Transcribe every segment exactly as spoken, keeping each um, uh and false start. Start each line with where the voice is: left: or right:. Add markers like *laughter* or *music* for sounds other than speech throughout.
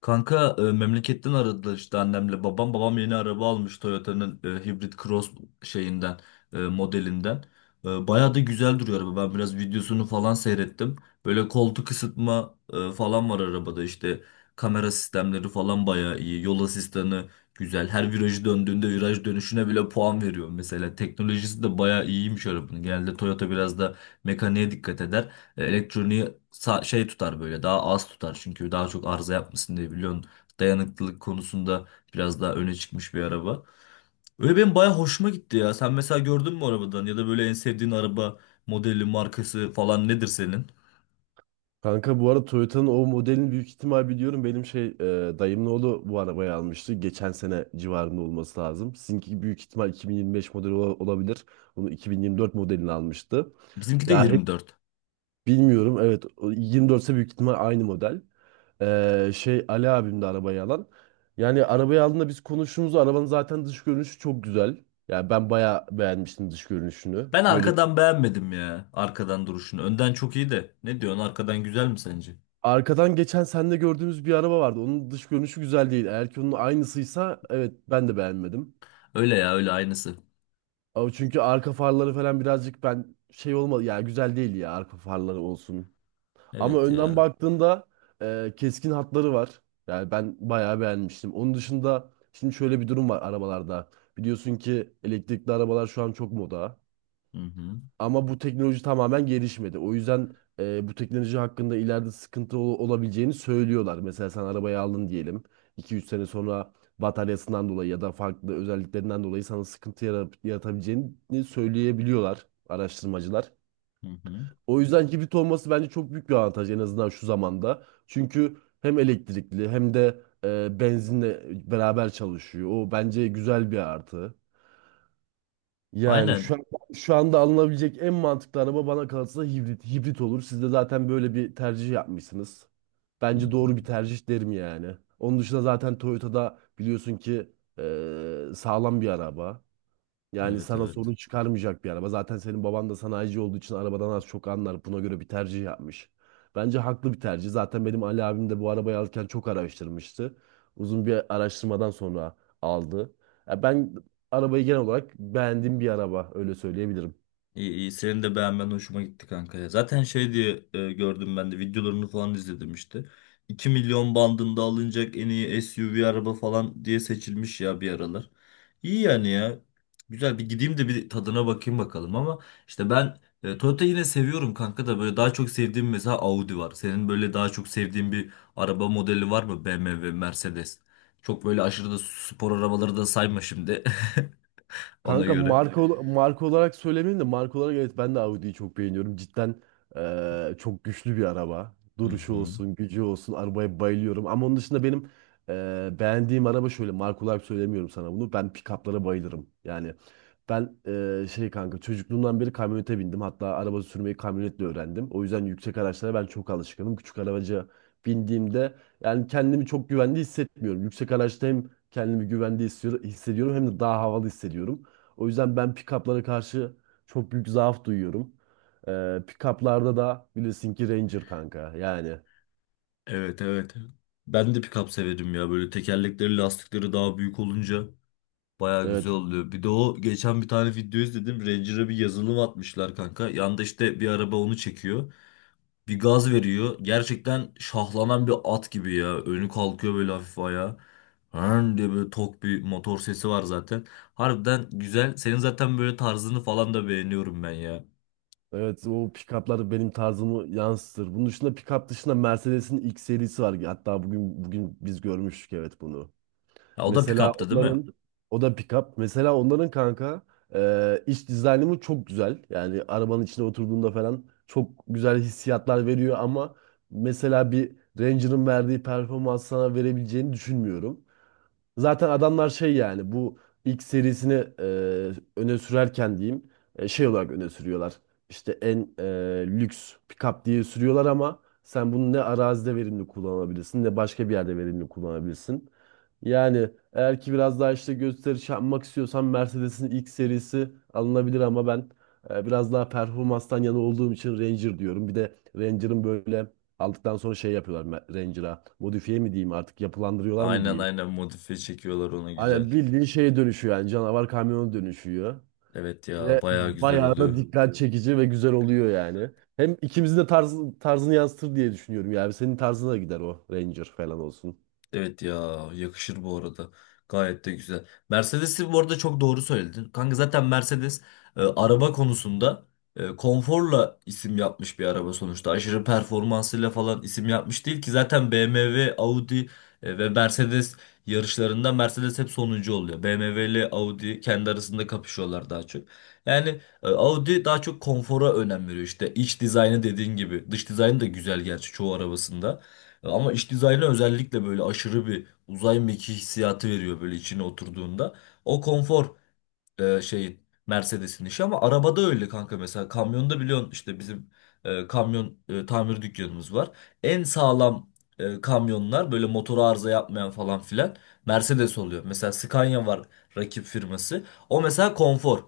left: Kanka, e, memleketten aradılar işte annemle babam. Babam yeni araba almış Toyota'nın e, Hybrid Cross şeyinden e, modelinden. E, bayağı da güzel duruyor araba. Ben biraz videosunu falan seyrettim. Böyle koltuk ısıtma e, falan var arabada işte kamera sistemleri falan bayağı iyi. Yol asistanı güzel. Her virajı döndüğünde viraj dönüşüne bile puan veriyor mesela. Teknolojisi de bayağı iyiymiş arabanın. Genelde Toyota biraz da mekaniğe dikkat eder. E, Elektroniği sa- şey tutar böyle daha az tutar çünkü daha çok arıza yapmasın diye biliyorsun, dayanıklılık konusunda biraz daha öne çıkmış bir araba. Öyle benim baya hoşuma gitti ya. Sen mesela gördün mü arabadan, ya da böyle en sevdiğin araba modeli, markası falan nedir senin?
right: Kanka bu arada Toyota'nın o modelini büyük ihtimal biliyorum. Benim şey e, dayımın oğlu bu arabayı almıştı. Geçen sene civarında olması lazım. Sizinki büyük ihtimal iki bin yirmi beş modeli ola- olabilir. Bunu iki bin yirmi dört modelini almıştı.
left: Bizimki de
right: Ya hep
left: yirmi dört.
right: bilmiyorum. Evet o yirmi dört ise büyük ihtimal aynı model. E, şey Ali abim de arabayı alan. Yani arabayı aldığında biz konuştuğumuzda arabanın zaten dış görünüşü çok güzel. Yani ben bayağı beğenmiştim dış görünüşünü.
left: Ben
right: Böyle
left: arkadan beğenmedim ya, arkadan duruşunu. Önden çok iyi de, ne diyorsun arkadan güzel mi sence?
right: Arkadan geçen sende gördüğümüz bir araba vardı. Onun dış görünüşü güzel değil. Eğer ki onun aynısıysa evet ben de beğenmedim.
left: Öyle ya, öyle aynısı.
right: Ama çünkü arka farları falan birazcık ben şey olmadı. Yani güzel değil ya arka farları olsun. Ama
left: Evet
right: önden
left: ya.
right: baktığında e, keskin hatları var. Yani ben bayağı beğenmiştim. Onun dışında şimdi şöyle bir durum var arabalarda. Biliyorsun ki elektrikli arabalar şu an çok moda.
left: Hı hı.
right: Ama bu teknoloji tamamen gelişmedi. O yüzden e, bu teknoloji hakkında ileride sıkıntı ol- olabileceğini söylüyorlar. Mesela sen arabayı aldın diyelim. İki üç sene sonra bataryasından dolayı ya da farklı özelliklerinden dolayı sana sıkıntı yara- yaratabileceğini söyleyebiliyorlar araştırmacılar.
left: Hı hı.
right: O yüzden hibrit olması bence çok büyük bir avantaj en azından şu zamanda. Çünkü hem elektrikli hem de e, benzinle beraber çalışıyor. O bence güzel bir artı. Yani şu
left: Aynen.
right: an, şu anda alınabilecek en mantıklı araba bana kalırsa hibrit. Hibrit olur. Siz de zaten böyle bir tercih yapmışsınız.
left: Hı hı.
right: Bence doğru bir tercih derim yani. Onun dışında zaten Toyota'da biliyorsun ki eee, sağlam bir araba. Yani
left: Evet,
right: sana
left: evet.
right: sorun çıkarmayacak bir araba. Zaten senin baban da sanayici olduğu için arabadan az çok anlar. Buna göre bir tercih yapmış. Bence haklı bir tercih. Zaten benim Ali abim de bu arabayı alırken çok araştırmıştı. Uzun bir araştırmadan sonra aldı. Ya ben arabayı genel olarak beğendiğim bir araba öyle söyleyebilirim.
left: İyi iyi, senin de beğenmen hoşuma gitti kanka ya. Zaten şey diye e, gördüm, ben de videolarını falan izledim işte. iki milyon bandında alınacak en iyi S U V araba falan diye seçilmiş ya bir aralar. İyi yani ya. Güzel, bir gideyim de bir tadına bakayım bakalım, ama işte ben e, Toyota yine seviyorum kanka da, böyle daha çok sevdiğim mesela Audi var. Senin böyle daha çok sevdiğin bir araba modeli var mı? B M W, Mercedes. Çok böyle aşırı da spor arabaları da sayma şimdi *laughs* ona
right: Kanka
left: göre.
right: marka Yani ol- marka olarak söylemeyeyim de marka olarak evet ben de Audi'yi çok beğeniyorum. Cidden eee, çok güçlü bir araba.
left: Hı
right: Duruşu
left: hı.
right: olsun, gücü olsun, arabaya bayılıyorum. Ama onun dışında benim eee, beğendiğim araba şöyle marka olarak söylemiyorum sana bunu. Ben pick-up'lara bayılırım. Yani ben eee, şey kanka çocukluğumdan beri kamyonete bindim. Hatta araba sürmeyi kamyonetle öğrendim. O yüzden yüksek araçlara ben çok alışkınım. Küçük arabaca bindiğimde yani kendimi çok güvende hissetmiyorum. Yüksek araçta hem kendimi güvende hissediyorum hissediyorum hem de daha havalı hissediyorum. O yüzden ben pick-up'lara karşı çok büyük zaaf duyuyorum. Ee, pick-up'larda da bilirsin ki Ranger kanka. Yani
left: Evet, evet. Ben de pick-up severim ya. Böyle tekerlekleri, lastikleri daha büyük olunca baya güzel
right: evet.
left: oluyor. Bir de o geçen bir tane video izledim. Ranger'a bir yazılım atmışlar kanka. Yanda işte bir araba onu çekiyor. Bir gaz veriyor. Gerçekten şahlanan bir at gibi ya. Önü kalkıyor böyle, hafif ayağa. Hırn diye böyle tok bir motor sesi var zaten. Harbiden güzel. Senin zaten böyle tarzını falan da beğeniyorum ben ya.
right: Evet o pick-up'lar benim tarzımı yansıtır. Bunun dışında pick-up dışında Mercedes'in X serisi var. Hatta bugün bugün biz görmüştük evet bunu.
left: Ha, o da
right: Mesela
left: pick-up'tı değil mi?
right: onların o da pick-up. Mesela onların kanka e, iç dizaynımı çok güzel. Yani arabanın içine oturduğunda falan çok güzel hissiyatlar veriyor ama mesela bir Ranger'ın verdiği performans sana verebileceğini düşünmüyorum. Zaten adamlar şey yani bu ilk serisini e, öne sürerken diyeyim e, şey olarak öne sürüyorlar. İşte en e, lüks pick-up diye sürüyorlar ama sen bunu ne arazide verimli kullanabilirsin ne başka bir yerde verimli kullanabilirsin. Yani eğer ki biraz daha işte gösteriş yapmak istiyorsan Mercedes'in ilk serisi alınabilir ama ben e, biraz daha performanstan yana olduğum için Ranger diyorum. Bir de Ranger'ın böyle aldıktan sonra şey yapıyorlar Ranger'a modifiye mi diyeyim artık yapılandırıyorlar mı
left: Aynen,
right: diyeyim.
left: aynen, modifiye çekiyorlar ona, güzel.
right: Aynen bildiğin şeye dönüşüyor yani canavar kamyona dönüşüyor.
left: Evet ya,
right: Ve
left: bayağı güzel
right: bayağı da
left: oluyor.
right: dikkat çekici ve güzel oluyor yani. Hem ikimizin de tarz, tarzını yansıtır diye düşünüyorum yani. Senin tarzına gider o Ranger falan olsun.
left: Evet ya, yakışır bu arada. Gayet de güzel. Mercedes'i bu arada çok doğru söyledin. Kanka zaten Mercedes e, araba konusunda e, konforla isim yapmış bir araba sonuçta. Aşırı performansıyla falan isim yapmış değil ki zaten, B M W, Audi e, ve Mercedes yarışlarında Mercedes hep sonuncu oluyor. B M W ile Audi kendi arasında kapışıyorlar daha çok. Yani e, Audi daha çok konfora önem veriyor, İşte iç dizaynı dediğin gibi. Dış dizaynı da güzel gerçi çoğu arabasında. Ama iç dizaynı özellikle böyle aşırı bir uzay mekiği hissiyatı veriyor böyle içine oturduğunda. O konfor e, şeyin Mercedes'in işi, ama arabada öyle kanka, mesela kamyonda biliyorsun işte bizim e, kamyon e, tamir dükkanımız var. En sağlam e, kamyonlar, böyle motoru arıza yapmayan falan filan, Mercedes oluyor. Mesela Scania var, rakip firması. O mesela konfor.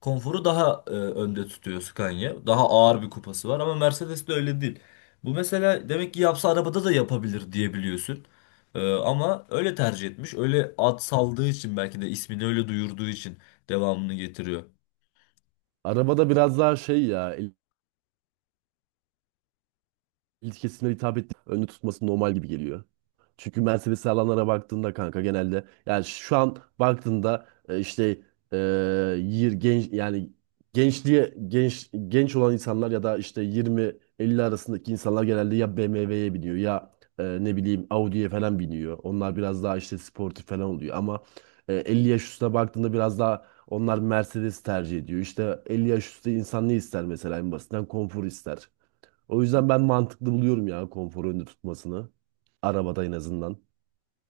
left: Konforu daha e, önde tutuyor Scania. Daha ağır bir kupası var ama Mercedes de öyle değil. Bu mesela demek ki yapsa arabada da yapabilir diyebiliyorsun. E, ama öyle tercih etmiş. Öyle ad saldığı için, belki de ismini öyle duyurduğu için devamını getiriyor.
right: Arabada biraz daha şey ya ilk kesimlere hitap ettiği önde tutması normal gibi geliyor. Çünkü Mercedes alanlara baktığında kanka genelde yani şu an baktığında e, işte e, yir genç yani gençliğe genç genç olan insanlar ya da işte yirmi elli arasındaki insanlar genelde ya B M W'ye biniyor ya e, ne bileyim Audi'ye falan biniyor. Onlar biraz daha işte sportif falan oluyor ama e, elli yaş üstüne baktığında biraz daha onlar Mercedes tercih ediyor. İşte elli yaş üstü insan ne ister mesela en basitinden konfor ister. O yüzden ben mantıklı buluyorum ya konforu önde tutmasını. Arabada en azından.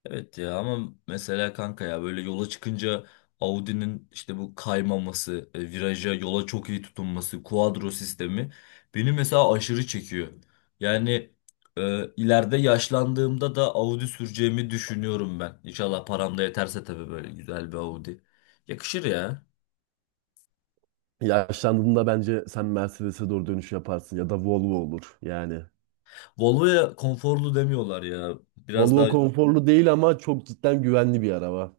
left: Evet ya, ama mesela kanka ya, böyle yola çıkınca Audi'nin işte bu kaymaması, e, viraja, yola çok iyi tutunması, kuadro sistemi beni mesela aşırı çekiyor. Yani e, ileride yaşlandığımda da Audi süreceğimi düşünüyorum ben. İnşallah param da yeterse tabii, böyle güzel bir Audi. Yakışır ya.
right: Yaşlandığında bence sen Mercedes'e doğru dönüş yaparsın ya da Volvo olur yani.
left: Volvo'ya konforlu demiyorlar ya. Biraz
right: Volvo
left: daha...
right: konforlu değil ama çok cidden güvenli bir araba.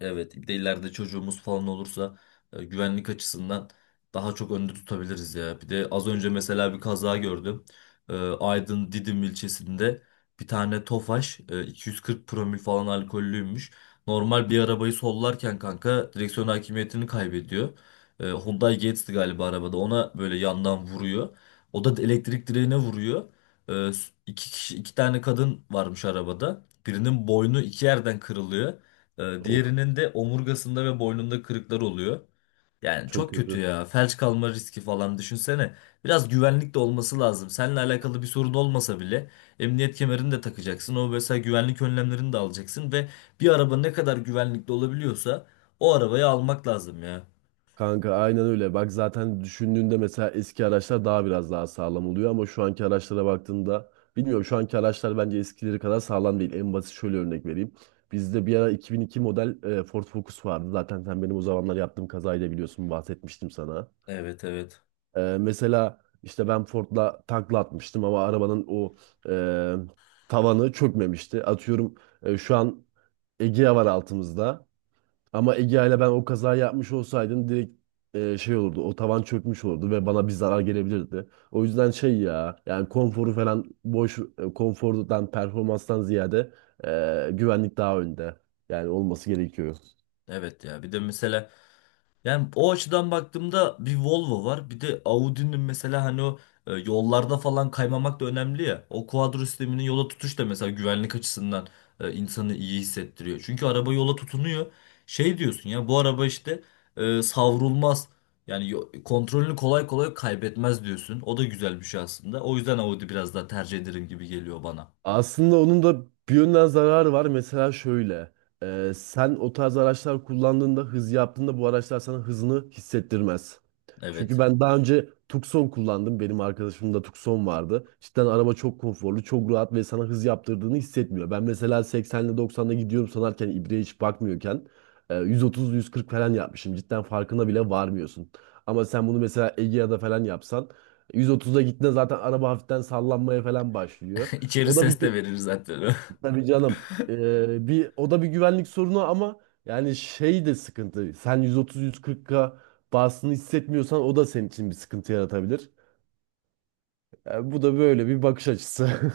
left: Evet, bir de ileride çocuğumuz falan olursa e, güvenlik açısından daha çok önde tutabiliriz ya. Bir de az önce mesela bir kaza gördüm. E, Aydın Didim ilçesinde bir tane Tofaş e, iki yüz kırk promil falan alkollüymüş. Normal bir arabayı sollarken kanka direksiyon hakimiyetini kaybediyor. E, Hyundai Getz'ti galiba arabada. Ona böyle yandan vuruyor. O da elektrik direğine vuruyor. E, iki kişi, iki tane kadın varmış arabada. Birinin boynu iki yerden kırılıyor. Ee,
right: Of,
left: diğerinin de omurgasında ve boynunda kırıklar oluyor. Yani
right: çok
left: çok kötü
right: kötü.
left: ya. Felç kalma riski falan düşünsene. Biraz güvenlik de olması lazım. Seninle alakalı bir sorun olmasa bile, emniyet kemerini de takacaksın. O mesela, güvenlik önlemlerini de alacaksın ve bir araba ne kadar güvenlikli olabiliyorsa o arabayı almak lazım ya.
right: Kanka aynen öyle. Bak zaten düşündüğünde mesela eski araçlar daha biraz daha sağlam oluyor ama şu anki araçlara baktığında bilmiyorum şu anki araçlar bence eskileri kadar sağlam değil. En basit şöyle örnek vereyim. Bizde bir ara iki bin iki model e, Ford Focus vardı. Zaten sen benim o zamanlar yaptığım kazayı da biliyorsun bahsetmiştim sana.
left: Evet, evet.
right: E, mesela işte ben Ford'la takla atmıştım ama arabanın o e, tavanı çökmemişti. Atıyorum e, şu an Egea var altımızda. Ama Egea ile ben o kazayı yapmış olsaydım direkt e, şey olurdu. O tavan çökmüş olurdu ve bana bir zarar gelebilirdi. O yüzden şey ya yani konforu falan boş e, konfordan performanstan ziyade e, güvenlik daha önde. Yani olması gerekiyor.
left: Evet ya. Bir de mesela... Yani o açıdan baktığımda bir Volvo var. Bir de Audi'nin mesela, hani o e, yollarda falan kaymamak da önemli ya. O kuadro sisteminin yola tutuş da mesela güvenlik açısından e, insanı iyi hissettiriyor. Çünkü araba yola tutunuyor. Şey diyorsun ya, bu araba işte e, savrulmaz. Yani yo- kontrolünü kolay kolay kaybetmez diyorsun. O da güzel bir şey aslında. O yüzden Audi biraz daha tercih ederim gibi geliyor bana.
right: Aslında onun da bir yönden zararı var. Mesela şöyle. E, sen o tarz araçlar kullandığında, hız yaptığında bu araçlar sana hızını hissettirmez. Çünkü
left: Evet.
right: ben daha önce Tucson kullandım. Benim arkadaşımda Tucson vardı. Cidden araba çok konforlu, çok rahat ve sana hız yaptırdığını hissetmiyor. Ben mesela seksenle doksanda gidiyorum sanarken, ibreye hiç bakmıyorken e, yüz otuz yüz kırk falan yapmışım. Cidden farkına bile varmıyorsun. Ama sen bunu mesela Egea'da falan yapsan yüz otuza gittiğinde zaten araba hafiften sallanmaya falan başlıyor.
left: *laughs* İçeri
right: O da bir
left: ses de
right: gü-
left: verir zaten. *laughs*
right: Tabii canım. Ee, bir o da bir güvenlik sorunu ama yani şey de sıkıntı. Sen yüz otuz-yüz kırk K bastığını hissetmiyorsan o da senin için bir sıkıntı yaratabilir. Ee, bu da böyle bir bakış açısı.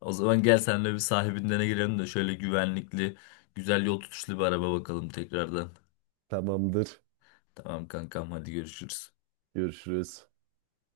left: O zaman gel senle bir sahibinden girelim de şöyle güvenlikli, güzel yol tutuşlu bir araba bakalım tekrardan.
right: *laughs* Tamamdır.
left: Tamam kankam, hadi görüşürüz.
right: Görüşürüz.